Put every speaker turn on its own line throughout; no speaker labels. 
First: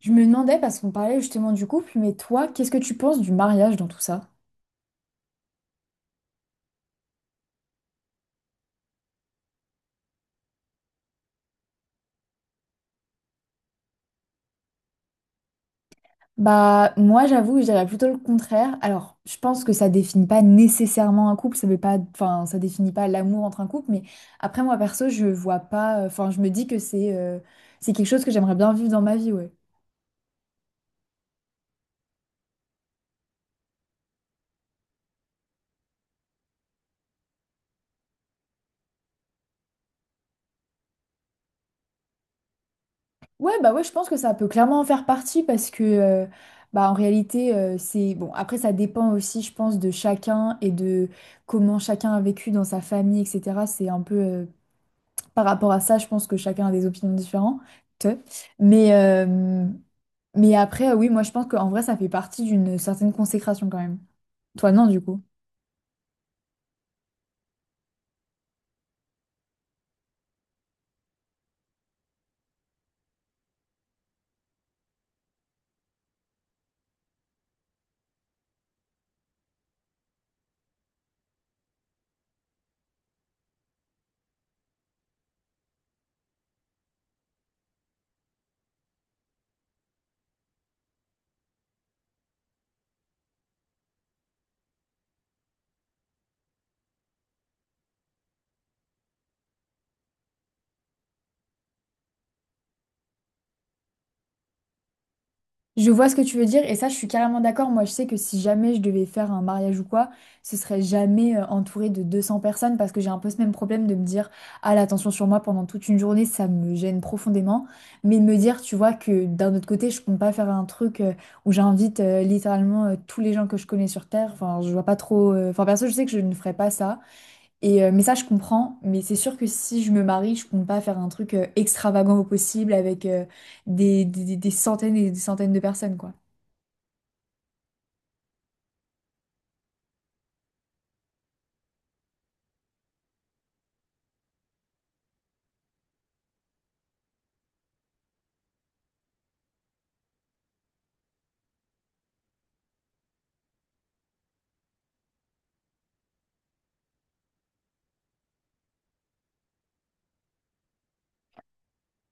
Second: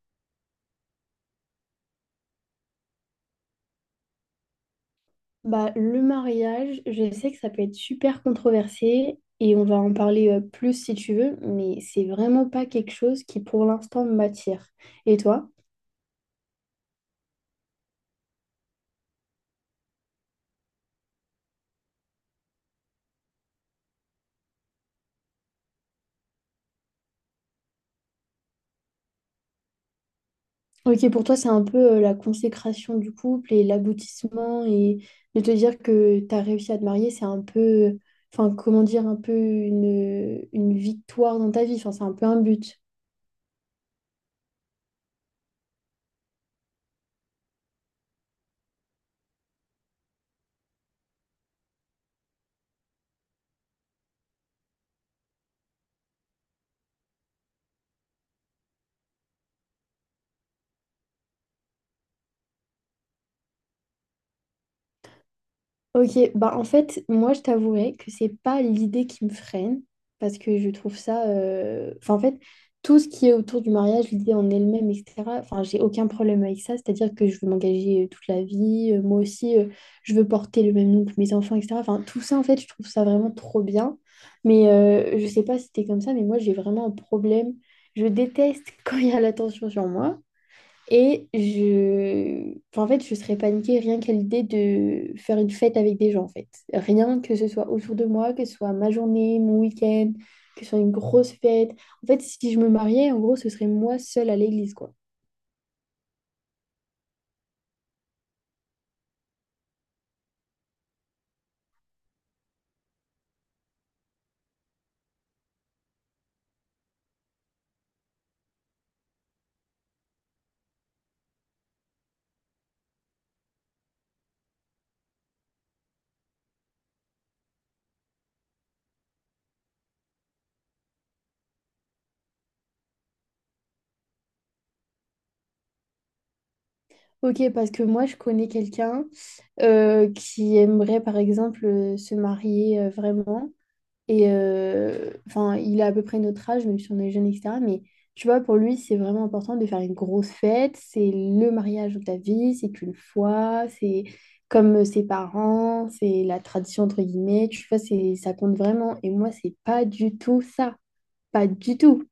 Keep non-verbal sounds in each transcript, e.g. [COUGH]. Je me demandais, parce qu'on parlait justement du couple, mais toi, qu'est-ce que tu penses du mariage dans tout ça?
Bah, le mariage, je sais que ça peut être super controversé et on va en parler plus si tu veux, mais c'est vraiment pas quelque chose qui pour l'instant m'attire. Et toi?
Bah, moi, j'avoue, je dirais plutôt le contraire. Alors, je pense que ça définit pas nécessairement un couple, ça veut pas, enfin, ça définit pas l'amour entre un couple, mais après, moi, perso, je vois pas, enfin, je me dis que c'est quelque chose que j'aimerais bien vivre dans ma vie, ouais.
Ok, pour toi, c'est un peu la consécration du couple et l'aboutissement et de te dire que tu as réussi à te marier, c'est un peu, enfin, comment dire, un peu une victoire dans ta vie, enfin, c'est un peu un but.
Ouais, bah ouais, je pense que ça peut clairement en faire partie parce que, bah, en réalité, c'est, bon, après, ça dépend aussi, je pense, de chacun et de comment chacun a vécu dans sa famille, etc. C'est un peu par rapport à ça, je pense que chacun a des opinions différentes. Mais, euh, mais après, oui, moi, je pense qu'en vrai, ça fait partie d'une certaine consécration quand même. Toi, non, du coup.
Ok, bah en fait, moi je t'avouerai que c'est pas l'idée qui me freine, parce que je trouve ça, enfin, en fait, tout ce qui est autour du mariage, l'idée en elle-même, etc. Enfin, j'ai aucun problème avec ça, c'est-à-dire que je veux m'engager toute la vie, moi aussi, je veux porter le même nom que mes enfants, etc. Enfin, tout ça, en fait, je trouve ça vraiment trop bien. Mais je sais pas si t'es comme ça, mais moi j'ai vraiment un problème. Je déteste [LAUGHS] quand il y a l'attention sur moi. Et enfin, en fait, je serais paniquée rien qu'à l'idée de faire une fête avec des gens, en fait. Rien que ce soit autour de moi, que ce soit ma journée, mon week-end, que ce soit une grosse fête. En fait, si je me mariais, en gros, ce serait moi seule à l'église, quoi.
Je vois ce que tu veux dire et ça, je suis carrément d'accord. Moi, je sais que si jamais je devais faire un mariage ou quoi, ce serait jamais entouré de 200 personnes parce que j'ai un peu ce même problème de me dire, ah, l'attention sur moi pendant toute une journée, ça me gêne profondément. Mais de me dire, tu vois, que d'un autre côté, je compte pas faire un truc où j'invite littéralement tous les gens que je connais sur Terre. Enfin, je vois pas trop. Enfin, perso, je sais que je ne ferais pas ça. Et, mais ça, je comprends. Mais c'est sûr que si je me marie, je compte pas faire un truc extravagant au possible avec des centaines et des centaines de personnes, quoi.
Ok, parce que moi, je connais quelqu'un qui aimerait, par exemple, se marier vraiment. Et enfin, il a à peu près notre âge, même si on est jeune, etc. Mais tu vois, pour lui, c'est vraiment important de faire une grosse fête. C'est le mariage de ta vie, c'est qu'une fois, c'est comme ses parents, c'est la tradition, entre guillemets. Tu vois, c'est, ça compte vraiment. Et moi, c'est pas du tout ça. Pas du tout.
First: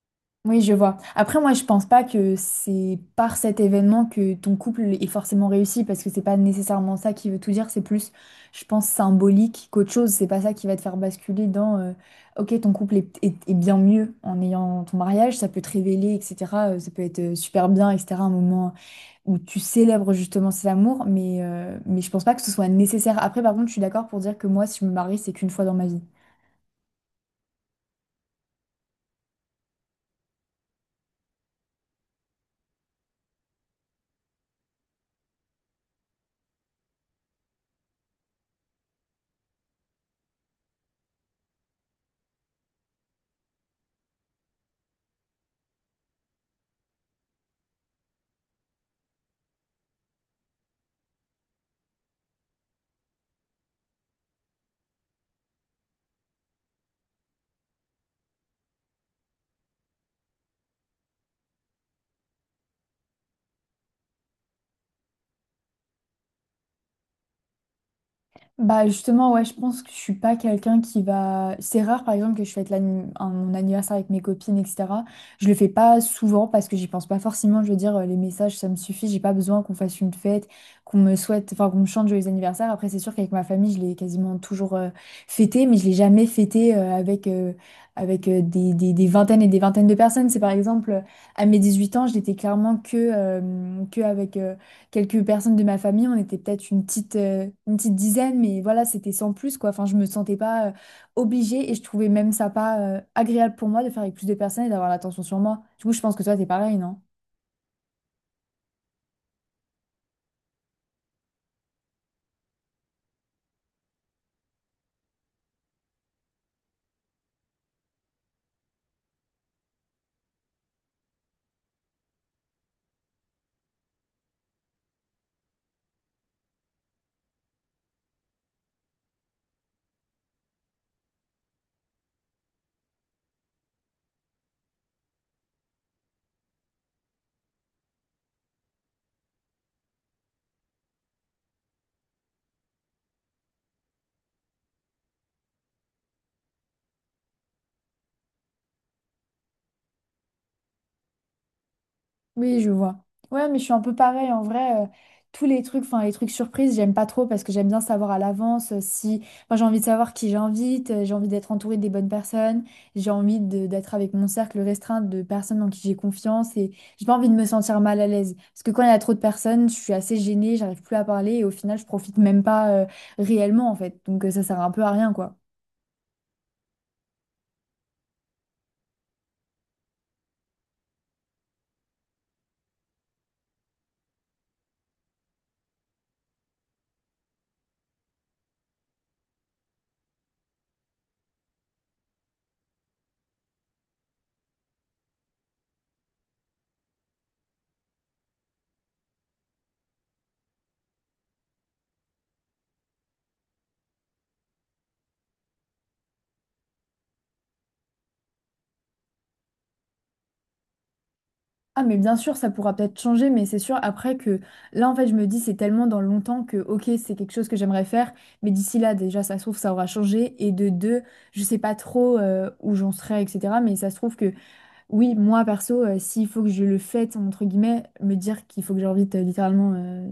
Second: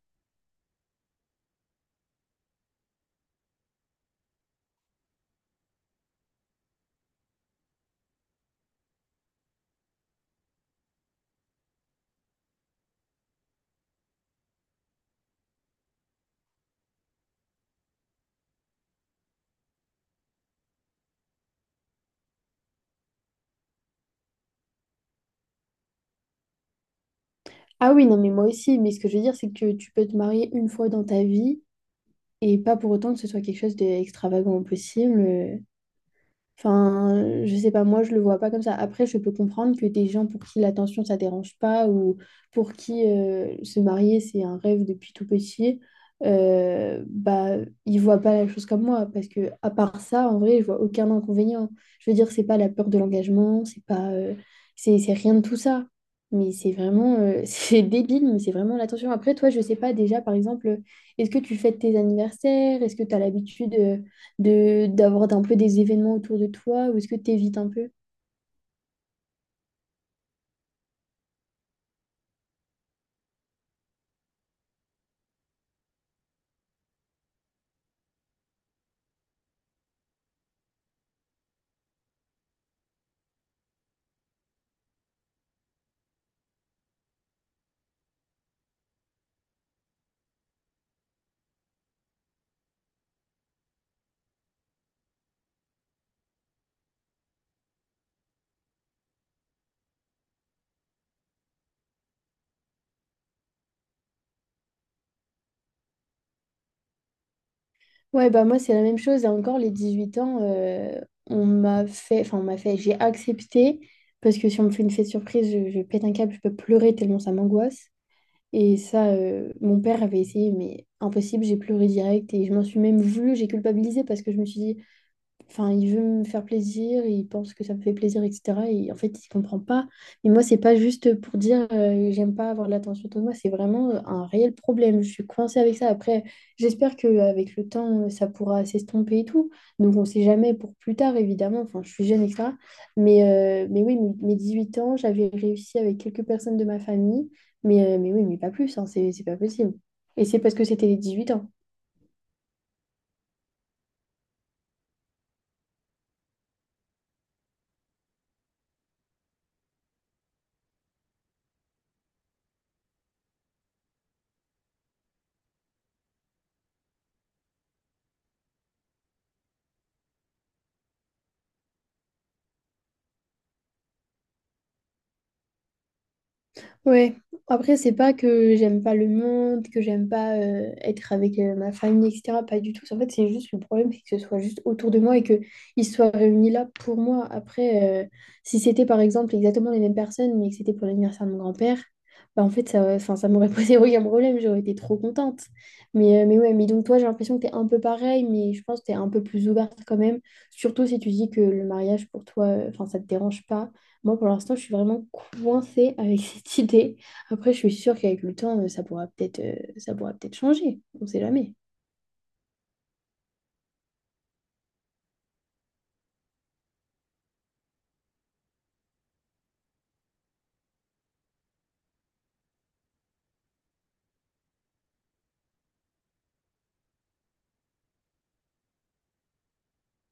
Oui, je vois. Après, moi, je pense pas que c'est par cet événement que ton couple est forcément réussi, parce que c'est pas nécessairement ça qui veut tout dire. C'est plus, je pense, symbolique qu'autre chose. C'est pas ça qui va te faire basculer dans, ok, ton couple est, est bien mieux en ayant ton mariage. Ça peut te révéler, etc. Ça peut être super bien, etc. Un moment où tu célèbres justement cet amour, mais je pense pas que ce soit nécessaire. Après, par contre, je suis d'accord pour dire que moi, si je me marie, c'est qu'une fois dans ma vie.
Ah oui, non, mais moi aussi. Mais ce que je veux dire, c'est que tu peux te marier une fois dans ta vie et pas pour autant que ce soit quelque chose d'extravagant au possible. Enfin, je sais pas, moi je le vois pas comme ça. Après, je peux comprendre que des gens pour qui l'attention ça dérange pas ou pour qui se marier c'est un rêve depuis tout petit, bah ils voient pas la chose comme moi parce que à part ça, en vrai, je vois aucun inconvénient. Je veux dire, c'est pas la peur de l'engagement, c'est pas, c'est rien de tout ça. Mais c'est vraiment, [LAUGHS] c'est débile, mais c'est vraiment l'attention. Après, toi, je sais pas déjà, par exemple, est-ce que tu fêtes tes anniversaires? Est-ce que tu as l'habitude de d'avoir un peu des événements autour de toi ou est-ce que tu évites un peu?
Bah justement, ouais, je pense que je suis pas quelqu'un qui va... C'est rare, par exemple, que je fête mon anniversaire avec mes copines, etc. Je le fais pas souvent parce que j'y pense pas forcément. Je veux dire, les messages, ça me suffit. J'ai pas besoin qu'on fasse une fête, qu'on me souhaite, enfin, qu'on me chante joyeux anniversaire. Après, c'est sûr qu'avec ma famille, je l'ai quasiment toujours fêté, mais je l'ai jamais fêté avec, des vingtaines et des vingtaines de personnes. C'est par exemple, à mes 18 ans, je n'étais clairement que avec... quelques personnes de ma famille. On était peut-être une petite dizaine, mais voilà, c'était sans plus, quoi. Enfin, je me sentais pas obligée et je trouvais même ça pas agréable pour moi de faire avec plus de personnes et d'avoir l'attention sur moi. Du coup, je pense que toi, t'es pareil, non?
Ouais, bah moi c'est la même chose et encore les 18 ans on m'a fait, j'ai accepté parce que si on me fait une fête surprise, je pète un câble, je peux pleurer tellement ça m'angoisse et ça mon père avait essayé mais impossible, j'ai pleuré direct et je m'en suis même voulu, j'ai culpabilisé parce que je me suis dit. Enfin, il veut me faire plaisir, il pense que ça me fait plaisir, etc. Et en fait, il comprend pas. Mais moi, c'est pas juste pour dire j'aime pas avoir de l'attention de moi, c'est vraiment un réel problème. Je suis coincée avec ça. Après, j'espère qu'avec le temps, ça pourra s'estomper et tout. Donc, on sait jamais pour plus tard, évidemment. Enfin, je suis jeune, etc. Mais, mais oui, mes huit ans, j'avais réussi avec quelques personnes de ma famille. Mais oui, mais pas plus, hein, c'est pas possible. Et c'est parce que c'était les huit ans.
Oui, je vois. Ouais, mais je suis un peu pareil en vrai. Tous les trucs, enfin les trucs surprises, j'aime pas trop parce que j'aime bien savoir à l'avance si. Enfin, j'ai envie de savoir qui j'invite, j'ai envie d'être entourée des bonnes personnes, j'ai envie d'être avec mon cercle restreint de personnes en qui j'ai confiance et j'ai pas envie de me sentir mal à l'aise. Parce que quand il y a trop de personnes, je suis assez gênée, j'arrive plus à parler et au final, je profite même pas réellement en fait. Donc ça sert un peu à rien quoi.
Ouais, après, c'est pas que j'aime pas le monde, que j'aime pas être avec ma famille, etc. Pas du tout. En fait, c'est juste le problème, c'est que ce soit juste autour de moi et qu'ils soient réunis là pour moi. Après, si c'était par exemple exactement les mêmes personnes, mais que c'était pour l'anniversaire de mon grand-père, bah en fait, ça, enfin, ça m'aurait [LAUGHS] posé aucun problème, j'aurais été trop contente. Mais ouais, mais donc toi, j'ai l'impression que t'es un peu pareil, mais je pense que t'es un peu plus ouverte quand même, surtout si tu dis que le mariage pour toi, enfin, ça te dérange pas. Moi, pour l'instant, je suis vraiment coincée avec [LAUGHS] cette idée. Après, je suis sûre qu'avec le temps, ça pourra peut-être changer. On sait jamais.
Ah mais bien sûr, ça pourra peut-être changer, mais c'est sûr après que là en fait je me dis c'est tellement dans longtemps que ok c'est quelque chose que j'aimerais faire, mais d'ici là déjà ça se trouve ça aura changé et de deux je sais pas trop où j'en serai etc. Mais ça se trouve que oui, moi perso, s'il faut que je le fête, entre guillemets, me dire qu'il faut que j'invite littéralement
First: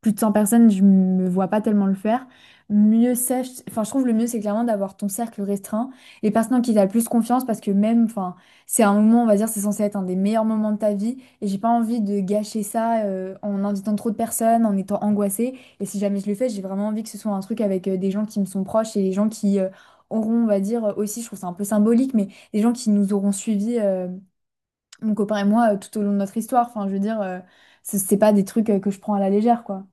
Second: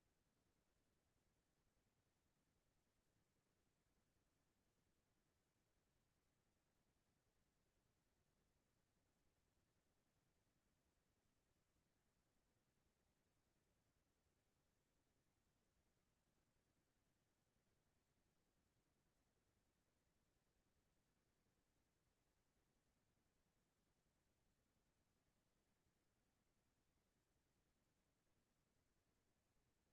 plus de 100 personnes, je me vois pas tellement le faire. Mieux c'est, enfin je trouve le mieux c'est clairement d'avoir ton cercle restreint, les personnes en qui t'as le plus confiance parce que même, enfin c'est un moment, on va dire, c'est censé être un des meilleurs moments de ta vie et j'ai pas envie de gâcher ça en invitant trop de personnes, en étant angoissée. Et si jamais je le fais, j'ai vraiment envie que ce soit un truc avec des gens qui me sont proches et des gens qui auront, on va dire, aussi, je trouve ça un peu symbolique, mais des gens qui nous auront suivis mon copain et moi tout au long de notre histoire. Enfin, je veux dire, c'est pas des trucs que je prends à la légère, quoi.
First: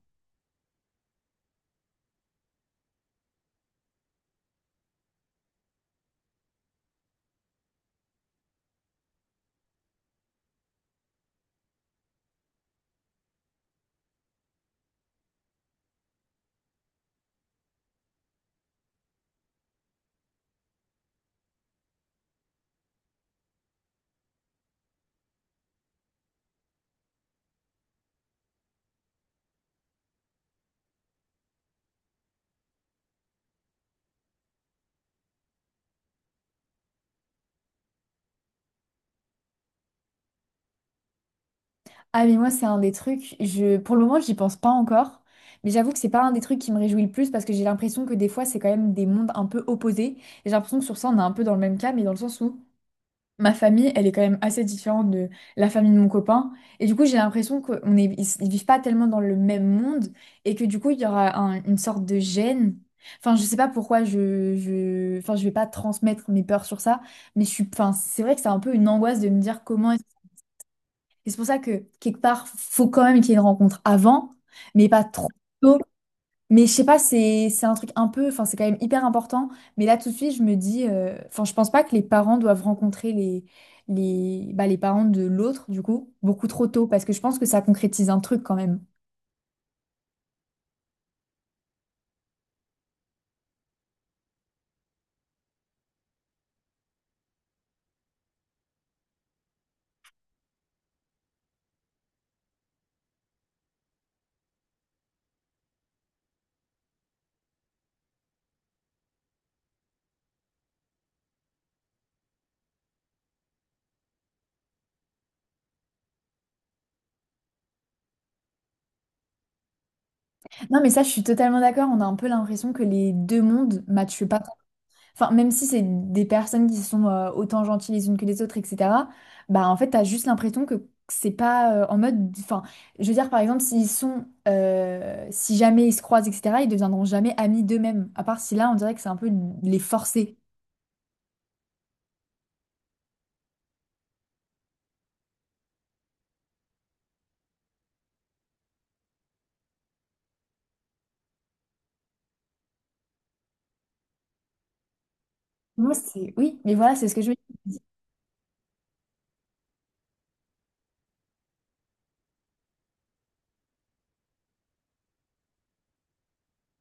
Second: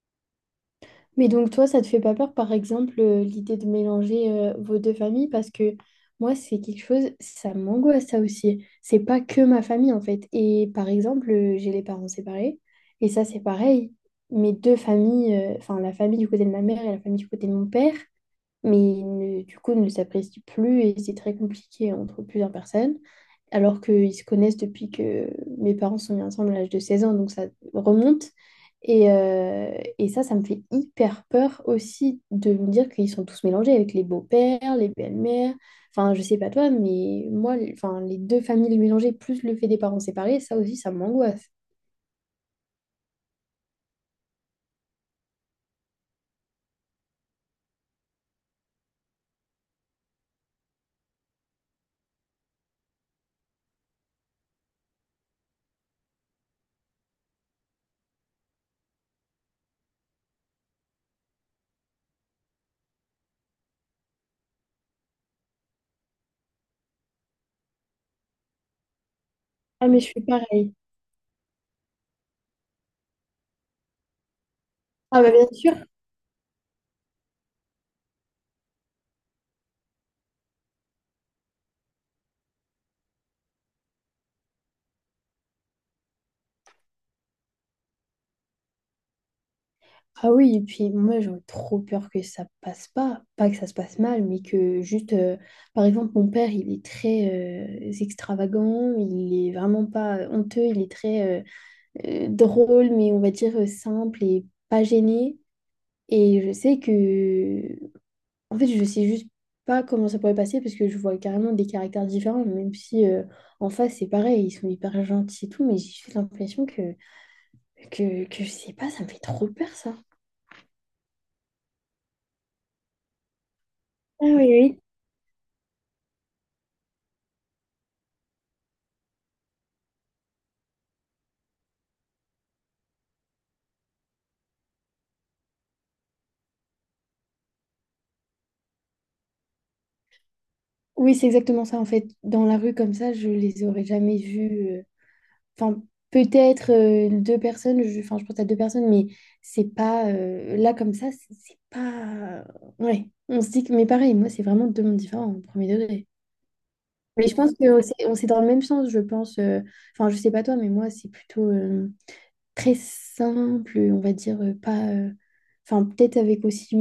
Mais donc, toi, ça te fait pas peur, par exemple, l'idée de mélanger vos deux familles? Parce que moi, c'est quelque chose, ça m'angoisse, ça aussi. C'est pas que ma famille, en fait. Et par exemple, j'ai les parents séparés. Et ça, c'est pareil. Mes deux familles, enfin, la famille du côté de ma mère et la famille du côté de mon père. Mais du coup ne s'apprécient plus et c'est très compliqué entre plusieurs personnes, alors qu'ils se connaissent depuis que mes parents sont mis ensemble à l'âge de 16 ans, donc ça remonte. Et, euh, et, ça, ça me fait hyper peur aussi de me dire qu'ils sont tous mélangés avec les beaux-pères, les belles-mères. Enfin, je sais pas toi, mais moi, enfin, les deux familles mélangées, plus le fait des parents séparés, ça aussi, ça m'angoisse.
Ah, mais moi, c'est un des trucs, je, pour le moment, j'y pense pas encore. Mais j'avoue que c'est pas un des trucs qui me réjouit le plus parce que j'ai l'impression que des fois, c'est quand même des mondes un peu opposés. Et j'ai l'impression que sur ça, on est un peu dans le même cas, mais dans le sens où ma famille, elle est quand même assez différente de la famille de mon copain. Et du coup, j'ai l'impression qu'on est, ils vivent pas tellement dans le même monde et que du coup, il y aura une sorte de gêne. Enfin, je sais pas pourquoi je, enfin, je vais pas transmettre mes peurs sur ça, mais je suis, enfin, c'est vrai que c'est un peu une angoisse de me dire
Ah,
comment.
mais je suis pareil.
Et c'est pour ça que quelque part, faut quand même qu'il y ait une rencontre avant, mais pas
Ah,
trop
bah bien
tôt
sûr.
mais je sais pas, c'est un truc un peu, enfin c'est quand même hyper important. Mais là tout de suite, je me dis, enfin je pense pas que les parents doivent rencontrer les parents de l'autre du coup beaucoup trop tôt parce que je pense que ça concrétise un truc quand même.
Ah oui, et puis moi j'aurais trop peur que ça passe pas, pas que ça se passe mal, mais que juste, par exemple, mon père il est très extravagant, il est vraiment pas honteux, il est très drôle, mais on va dire simple et pas gêné. Et je sais que, en fait, je sais juste pas comment ça pourrait passer parce que je vois carrément des caractères différents, même si en face c'est pareil, ils sont hyper gentils et tout, mais j'ai juste l'impression que je sais pas, ça me fait trop peur ça.
Non mais ça, je suis totalement d'accord. On a un peu l'impression que les deux mondes matchent
Ah
pas.
oui oui,
Enfin, même si c'est des personnes qui sont autant gentilles les unes que les autres, etc., bah en fait, t'as juste l'impression que c'est pas en mode. Enfin, je veux dire, par exemple, s'ils sont, si jamais ils se croisent, etc., ils deviendront jamais amis d'eux-mêmes. À part si là, on dirait que c'est un peu les forcer.
oui, c'est exactement ça. En fait, dans la rue comme ça, je les aurais jamais vus. Enfin, peut-être deux personnes. Enfin, je pense à deux personnes, mais c'est pas là comme ça. C'est pas. Ouais. On se dit que. Mais pareil, moi, c'est vraiment deux mondes différents au premier
Moi,
degré.
c'est. Oui, mais voilà, c'est ce que
Mais
je veux
je pense
dire.
que c'est dans le même sens. Je pense. Enfin, je sais pas toi, mais moi, c'est plutôt très simple. On va dire pas. Enfin, peut-être avec aussi.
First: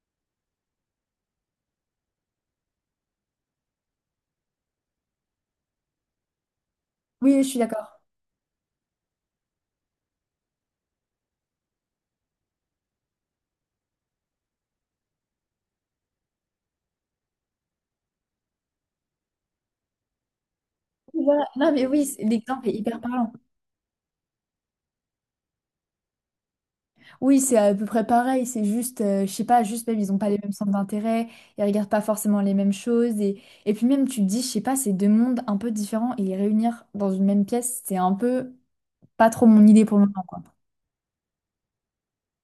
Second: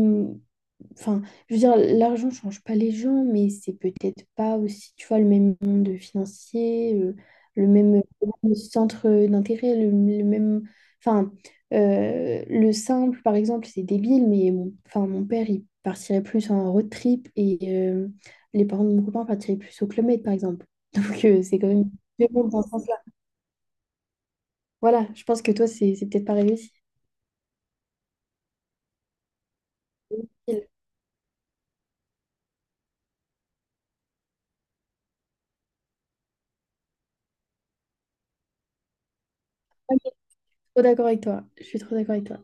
Enfin, je veux dire, l'argent change pas les gens, mais c'est peut-être pas aussi, tu vois, le même monde financier,
Oui, je suis
le
d'accord.
même le centre d'intérêt, le même... Enfin, le simple, par exemple, c'est débile, mais mon, enfin, mon père, il partirait plus en road trip et euh, les parents de mon copain partiraient plus au Club Med, par exemple. [LAUGHS] Donc,
Voilà.
c'est quand
Non, mais
même
oui,
deux mondes dans
l'exemple
ce
est
sens-là.
hyper parlant.
Voilà, je pense que toi, c'est peut-être pareil aussi.
Oui, c'est à peu près pareil, c'est juste, je sais pas, juste même, ils ont pas les mêmes
Je suis
centres d'intérêt, ils regardent pas forcément les mêmes choses, et puis même, tu te dis, je sais pas, c'est deux mondes un peu différents, et les réunir dans une même pièce, c'est un peu pas trop mon idée pour le moment, quoi.
trop d'accord avec toi. Je suis trop d'accord avec toi.